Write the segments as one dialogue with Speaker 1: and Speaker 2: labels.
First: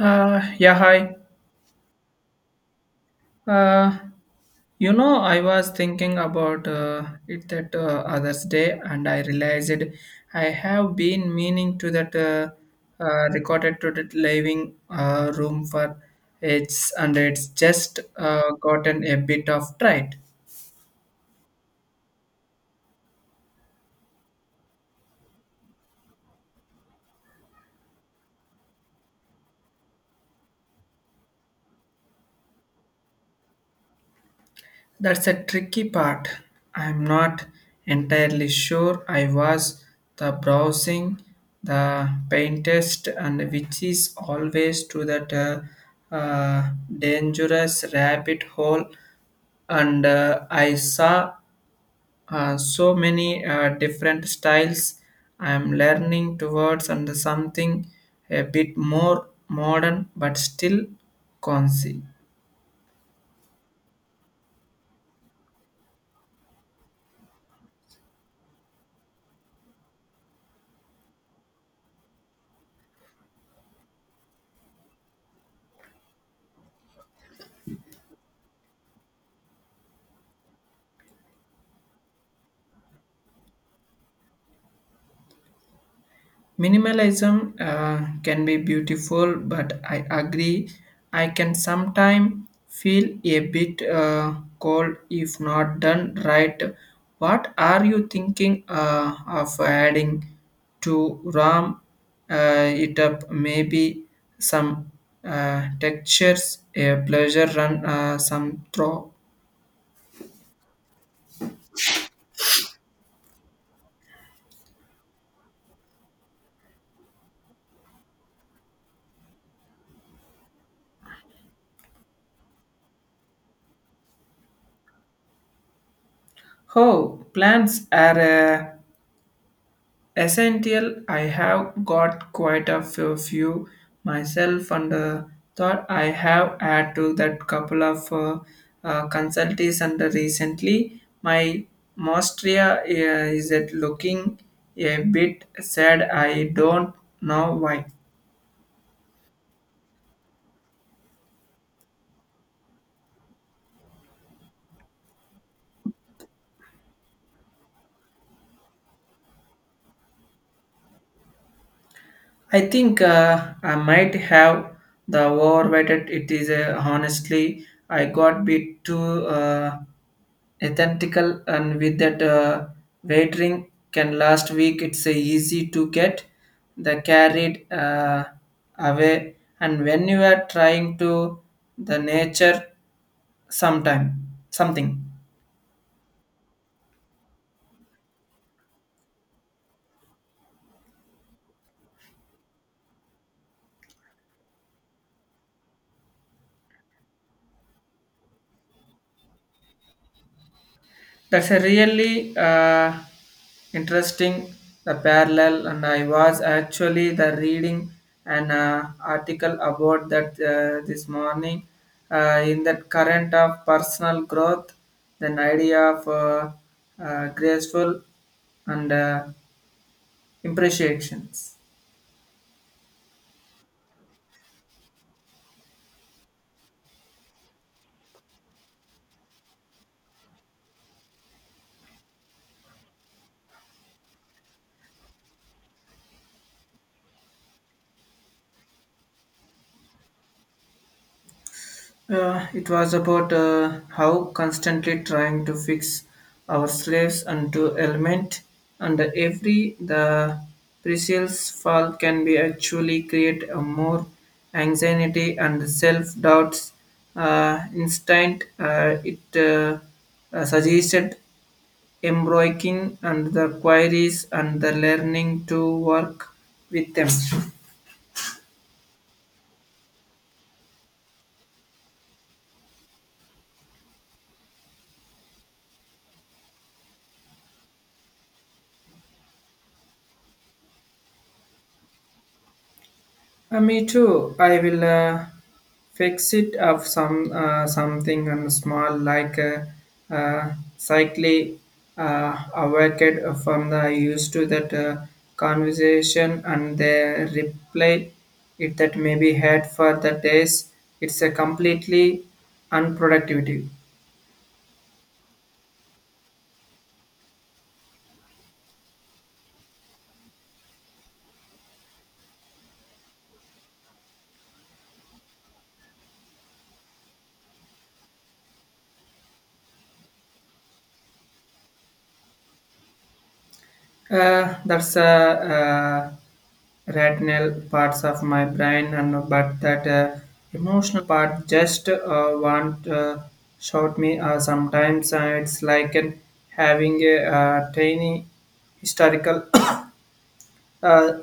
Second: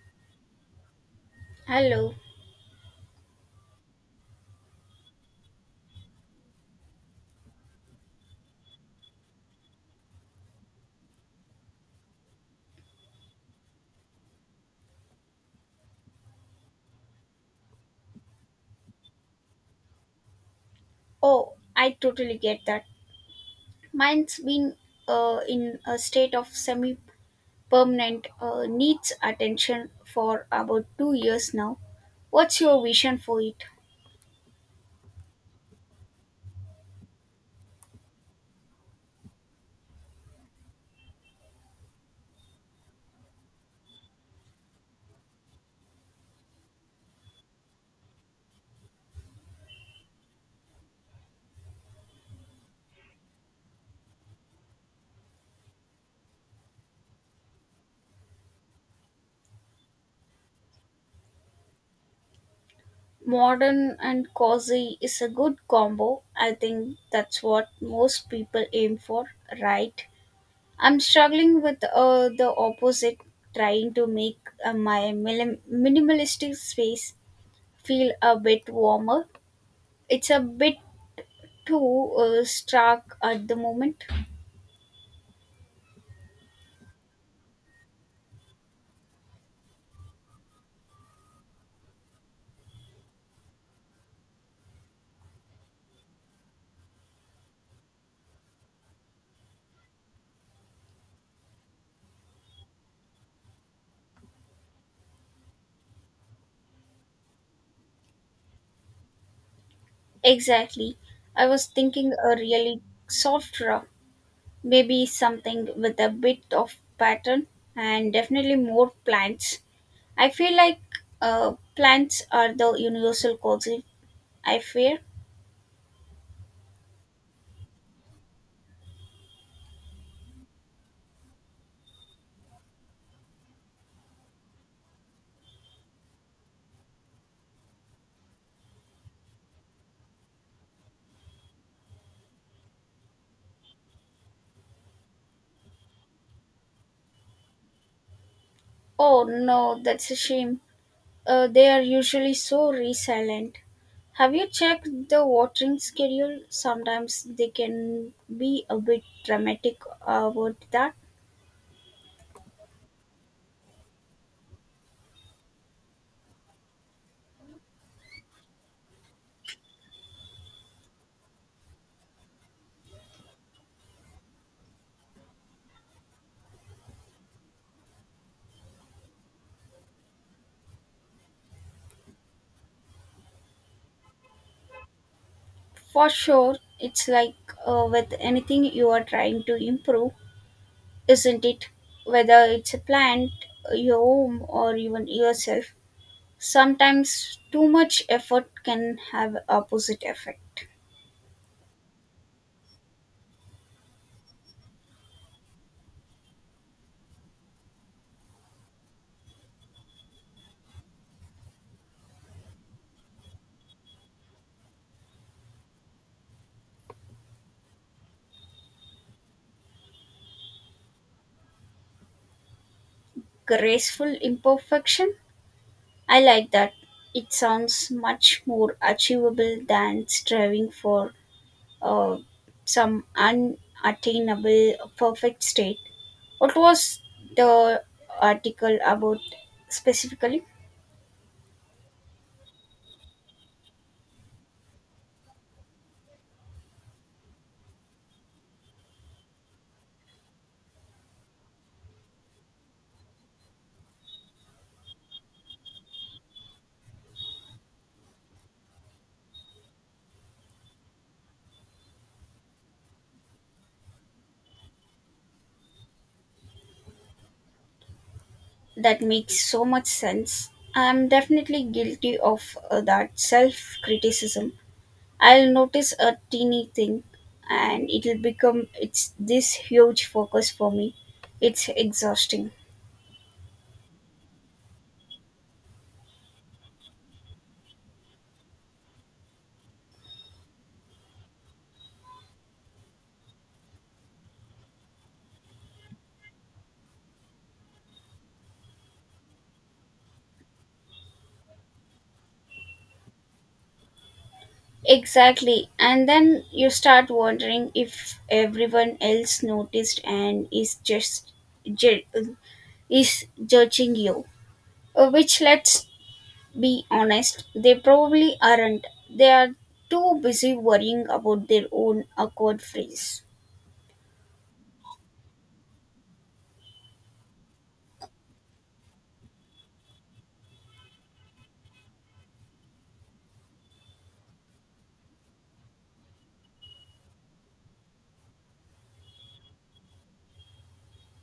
Speaker 1: Yeah, Hi.
Speaker 2: Hello.
Speaker 1: Uh, I was thinking about it that others day, and I realized I have been meaning to that recorded to that living room for it's just gotten a bit of tried.
Speaker 2: Oh, I totally get that. Mine's been in a state of semi permanent needs attention for about 2 years now. What's your vision for it?
Speaker 1: That's a tricky part. I'm not entirely sure I was the browsing, the paintest, and which is always to that dangerous rabbit hole. And I saw so many different styles. I'm learning towards and something a bit more modern, but still concy.
Speaker 2: Modern and cozy is a good combo. I think that's what most people aim for, right? I'm struggling with the opposite, trying to make my minimalistic space feel a bit warmer. It's a bit too stark at the moment.
Speaker 1: Minimalism can be beautiful, but I agree I can sometimes feel a bit cold if not done right. What are you thinking of adding to RAM it up? Maybe some textures, a pleasure run, some throw.
Speaker 2: Exactly. I was thinking a really soft rock, maybe something with a bit of pattern and definitely more plants. I feel like plants are the universal cause, I fear.
Speaker 1: Oh, plants are. Essential, I have got quite a few myself, and thought I have had to that couple of consultees. And recently, my mostria is it looking a bit sad. I don't know why.
Speaker 2: Oh no, that's a shame. They are usually so resilient. Have you checked the watering schedule? Sometimes they can be a bit dramatic about that.
Speaker 1: I think I might have the overweighted. It is honestly, I got bit too. Authentical and with that waiting can last week it's easy to get the carried away and when you are trying to the nature sometime something.
Speaker 2: For sure, it's like with anything you are trying to improve, isn't it? Whether it's a plant, your home, or even yourself, sometimes too much effort can have opposite effect.
Speaker 1: That's a really interesting the parallel, and I was actually the reading an article about that this morning in that current of personal growth, then idea of graceful and impreciations.
Speaker 2: Graceful imperfection? I like that. It sounds much more achievable than striving for uh, some unattainable perfect state. What was the article about specifically
Speaker 1: It was about how constantly trying to fix our slaves unto element and every the precise fall can be actually create a more anxiety and self doubts instant it suggested embroiking and the queries and the learning to work with them.
Speaker 2: that makes so much sense? I'm definitely guilty of that self criticism. I'll notice a teeny thing and it'll become it's this huge focus for me. It's exhausting.
Speaker 1: Me too. I will fix it of some something and small like a cycle awaked from the used to that conversation and the reply it that may be had for the days. It's a completely unproductivity.
Speaker 2: Exactly. And then you start wondering if everyone else noticed and is just ju- is judging you. Which let's be honest, they probably aren't. They are too busy worrying about their own awkward phrase.
Speaker 1: That's a retinal parts of my brain, and but that emotional part just want shout me. Sometimes it's like an, having a tiny historical uh,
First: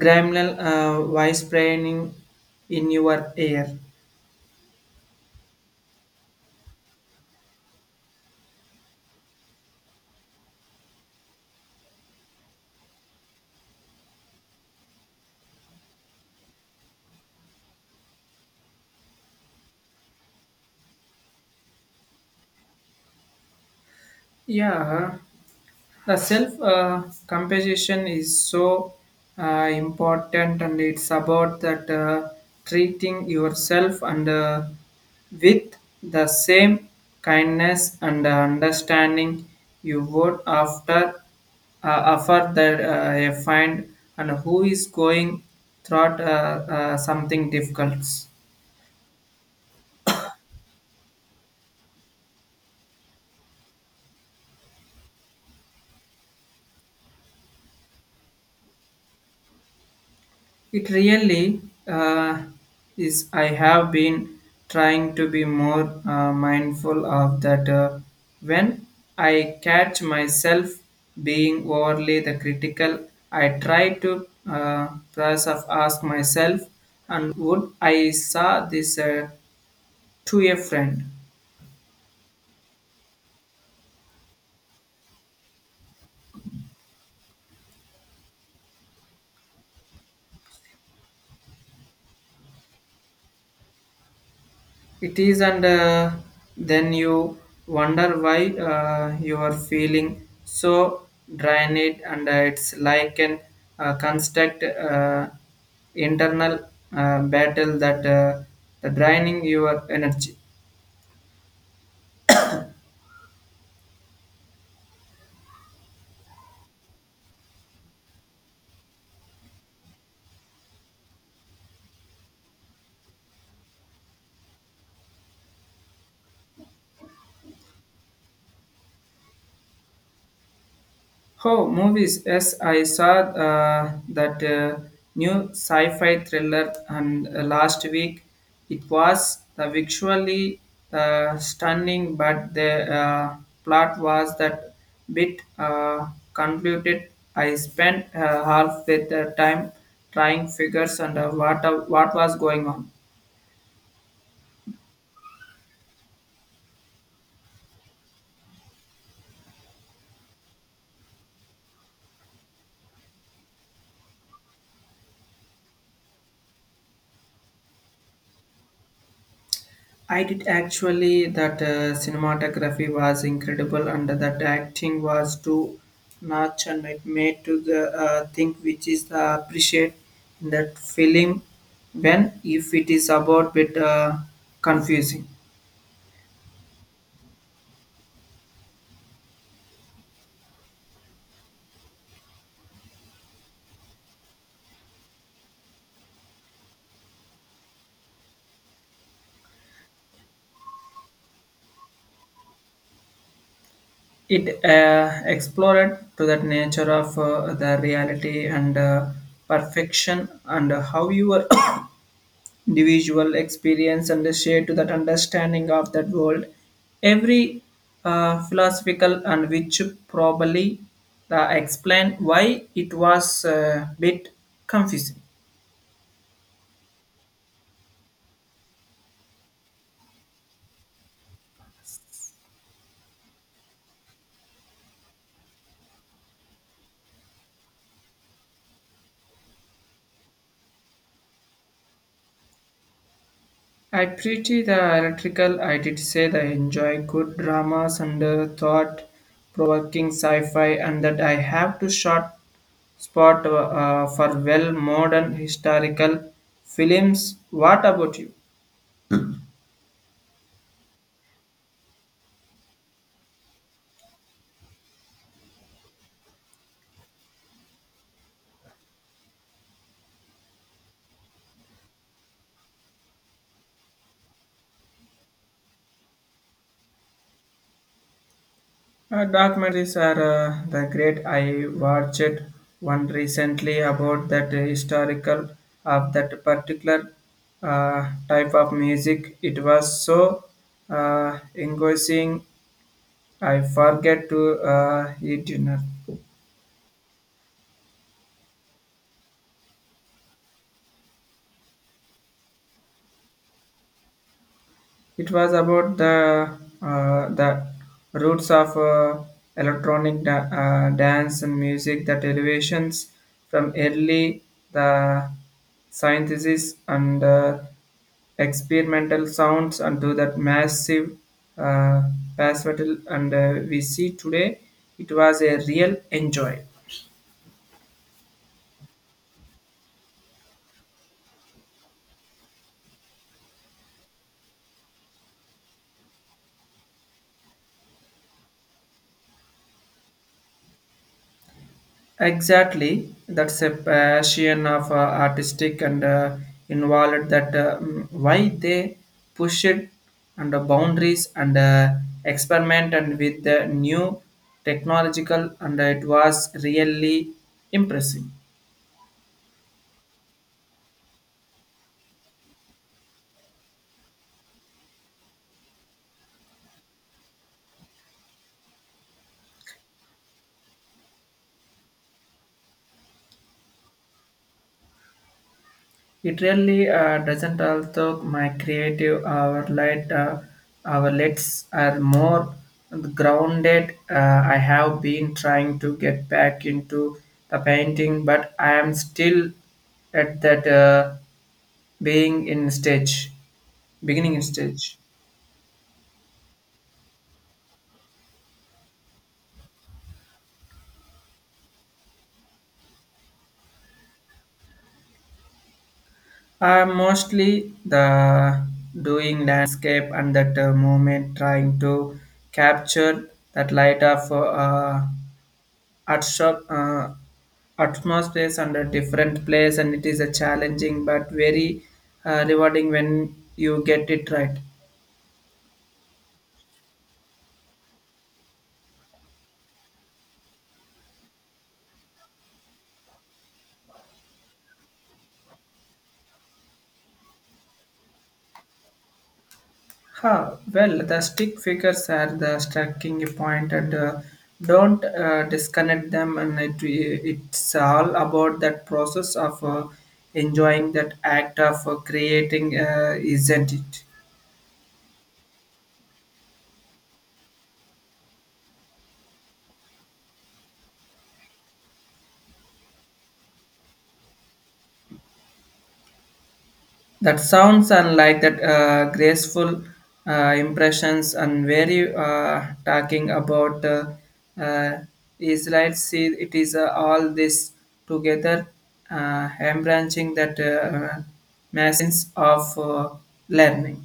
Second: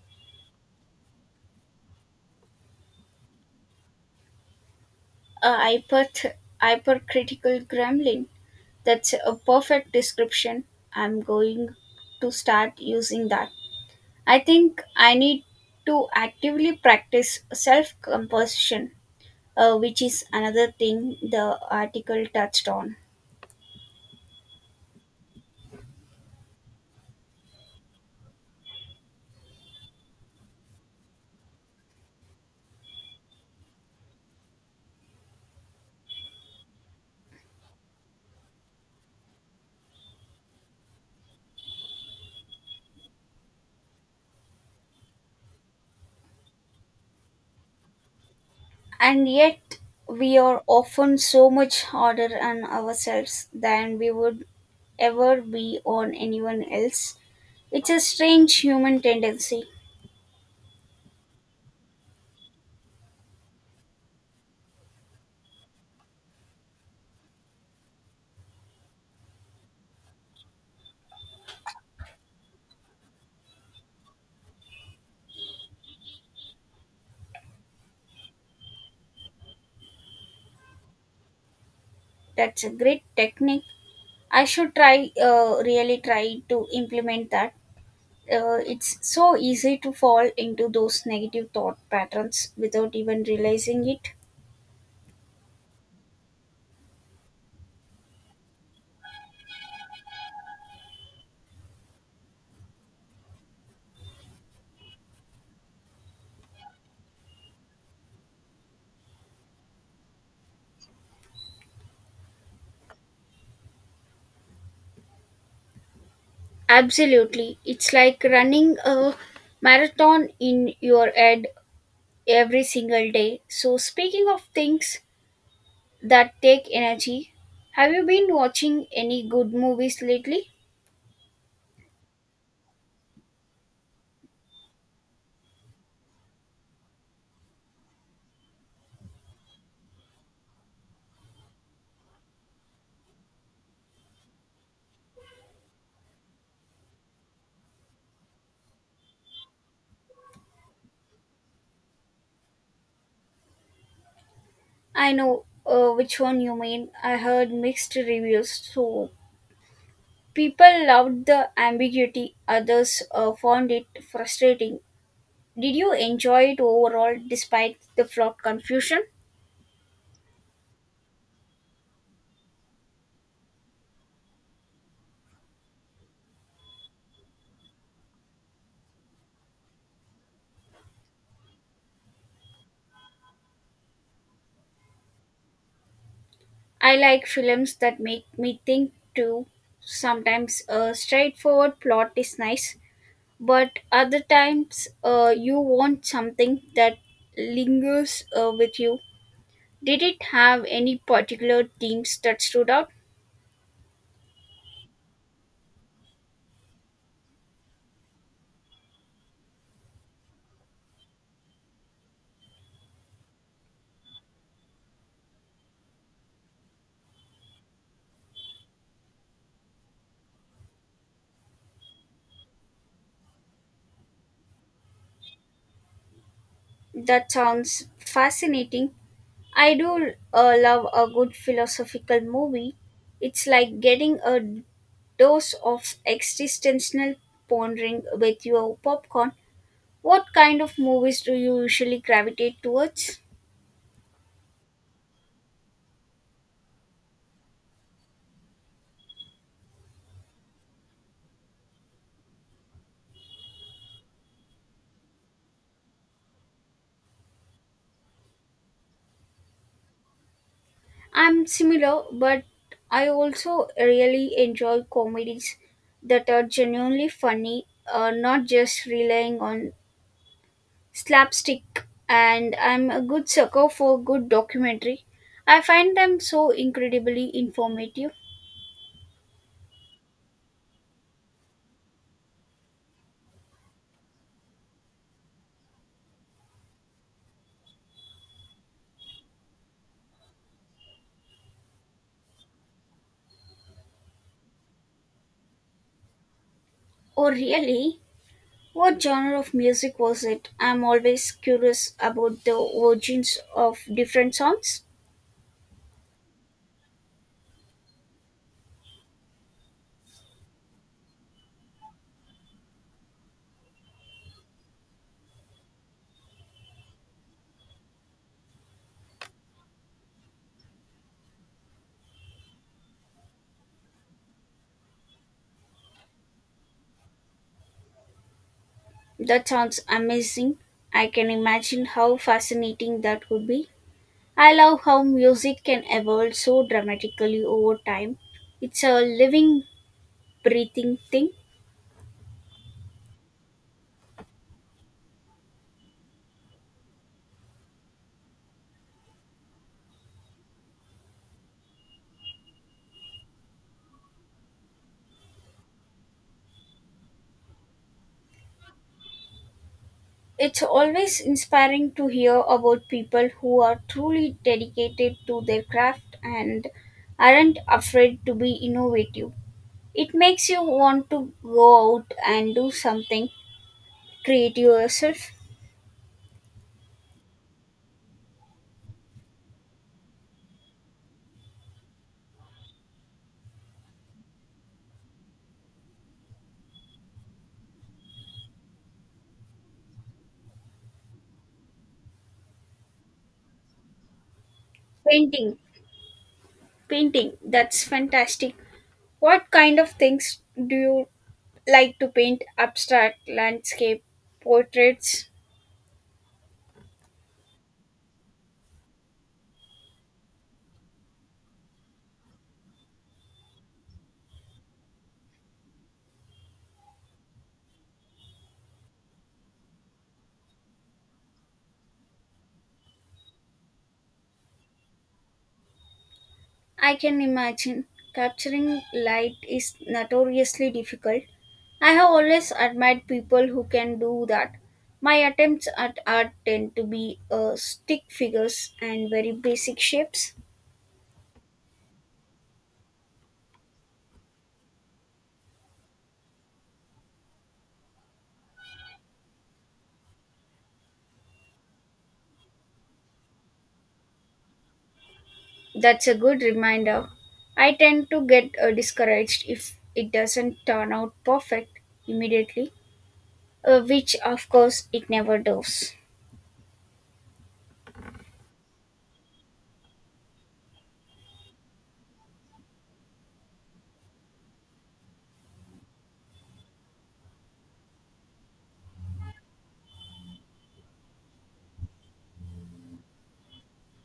Speaker 1: gremlin voice braining in your ear.
Speaker 2: A hypercritical gremlin. That's a perfect description. I'm going to start using that. I think I need to actively practice self composition, which is another thing the article touched on.
Speaker 1: Yeah. The self compassion is so important, and it's about that treating yourself and with the same kindness and understanding you would after offer that a find and who is going through something difficult.
Speaker 2: And yet, we are often so much harder on ourselves than we would ever be on anyone else. It's a strange human tendency.
Speaker 1: It really uh, is. I have been trying to be more mindful of that when I catch myself being overly the critical. I try to process of ask myself, and would I saw this to a friend?
Speaker 2: That's a great technique. I should try, really try to implement that. It's so easy to fall into those negative thought patterns without even realizing it.
Speaker 1: It is, and then you wonder why you are feeling so drained, and it's like an construct internal battle that the draining your energy.
Speaker 2: Absolutely. It's like running a marathon in your head every single day. So, speaking of things that take energy, have you been watching any good movies lately?
Speaker 1: Oh, movies. Yes, I saw that new sci-fi thriller and last week it was the visually stunning, but the plot was that bit convoluted. I spent half with the time trying figures and what was going on.
Speaker 2: I know which one you mean. I heard mixed reviews. So, people loved the ambiguity, others found it frustrating. Did you enjoy it overall despite the plot confusion?
Speaker 1: I did actually that cinematography was incredible and that acting was too much and it made to the thing which is the appreciate in that film when if it is about bit confusing.
Speaker 2: I like films that make me think too. Sometimes a straightforward plot is nice, but other times you want something that lingers with you. Did it have any particular themes that stood out?
Speaker 1: It explored to that nature of the reality and perfection and how you are individual experience and the share to that understanding of that world. Every philosophical and which probably explain why it was a bit confusing.
Speaker 2: That sounds fascinating. I do love a good philosophical movie. It's like getting a dose of existential pondering with your popcorn. What kind of movies do you usually gravitate towards?
Speaker 1: I pretty the electrical. I did say that I enjoy good dramas and thought-provoking sci-fi, and that I have to short spot for well modern historical films. What about you?
Speaker 2: I'm similar, but I also really enjoy comedies that are genuinely funny, not just relying on slapstick. And I'm a good sucker for good documentary. I find them so incredibly informative.
Speaker 1: Documentaries are the great. I watched one recently about that historical of that particular type of music. It was so engrossing. I forget to eat dinner.
Speaker 2: Oh, really? What genre of music was it? I'm always curious about the origins of different songs.
Speaker 1: It was about the roots of electronic dance and music, the derivations from early the synthesis and experimental sounds and to that massive uh, bass metal and we see today. It was a real enjoy.
Speaker 2: That sounds amazing. I can imagine how fascinating that would be. I love how music can evolve so dramatically over time. It's a living, breathing thing.
Speaker 1: Exactly, that's a passion of artistic and involved that why they push it under boundaries and experiment and with the new technological and it was really impressive.
Speaker 2: It's always inspiring to hear about people who are truly dedicated to their craft and aren't afraid to be innovative. It makes you want to go out and do something, treat yourself.
Speaker 1: It really doesn't although my creative our light outlets are more grounded. I have been trying to get back into the painting, but I am still at that being in stage, beginning in stage.
Speaker 2: Painting, painting, that's fantastic. What kind of things do you like to paint? Abstract, landscape, portraits?
Speaker 1: Mostly the doing landscape and that moment trying to capture that light of at shop, atmospheres and a different place and it is a challenging but very rewarding when you get it right.
Speaker 2: I can imagine capturing light is notoriously difficult. I have always admired people who can do that. My attempts at art tend to be stick figures and very basic
Speaker 1: Ha,
Speaker 2: shapes.
Speaker 1: well the stick figures are the striking point and don't disconnect them and it's all about that process of enjoying that act of creating isn't it?
Speaker 2: That's a good reminder. I tend to get discouraged if it doesn't turn out perfect immediately, which of course it never does.
Speaker 1: That sounds unlike that graceful impressions and very talking about uh, Israelites. See, it is all this together, embranching that masses of learning.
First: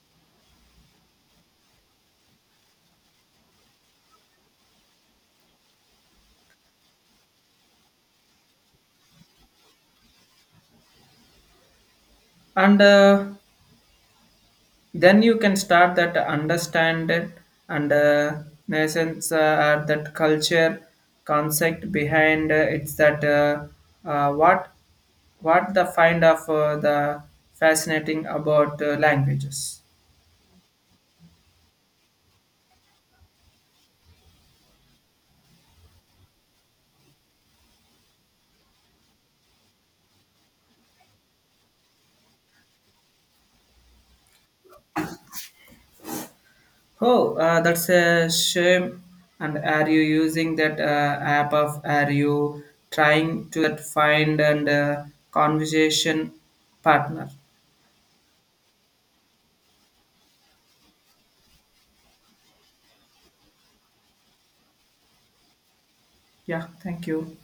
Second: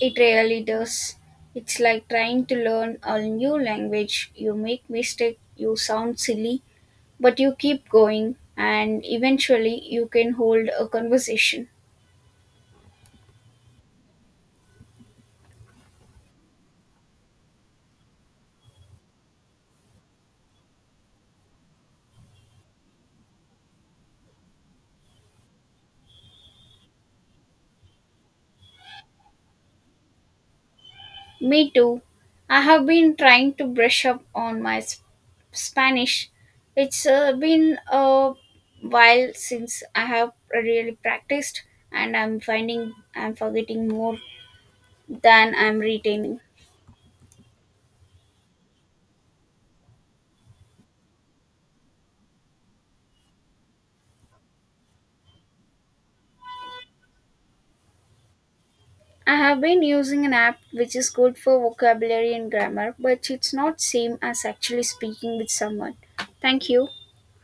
Speaker 2: It really does. It's like trying to learn a new language. You make mistake, you sound silly, but you keep going and eventually you can hold a conversation.
Speaker 1: And then you can start that understand it and nations that culture concept behind it's that uh, what what the find of the fascinating about languages.
Speaker 2: Me too. I have been trying to brush up on my Spanish. It's been a while since I have really practiced, and I'm finding I'm forgetting more than I'm retaining.
Speaker 1: Oh, that's a shame. And are you using that app of are you trying to that find and conversation partner?
Speaker 2: I have been using an app which is good for vocabulary and grammar, but it's not same as actually speaking with someone.
Speaker 1: Yeah,
Speaker 2: Thank you.
Speaker 1: thank you.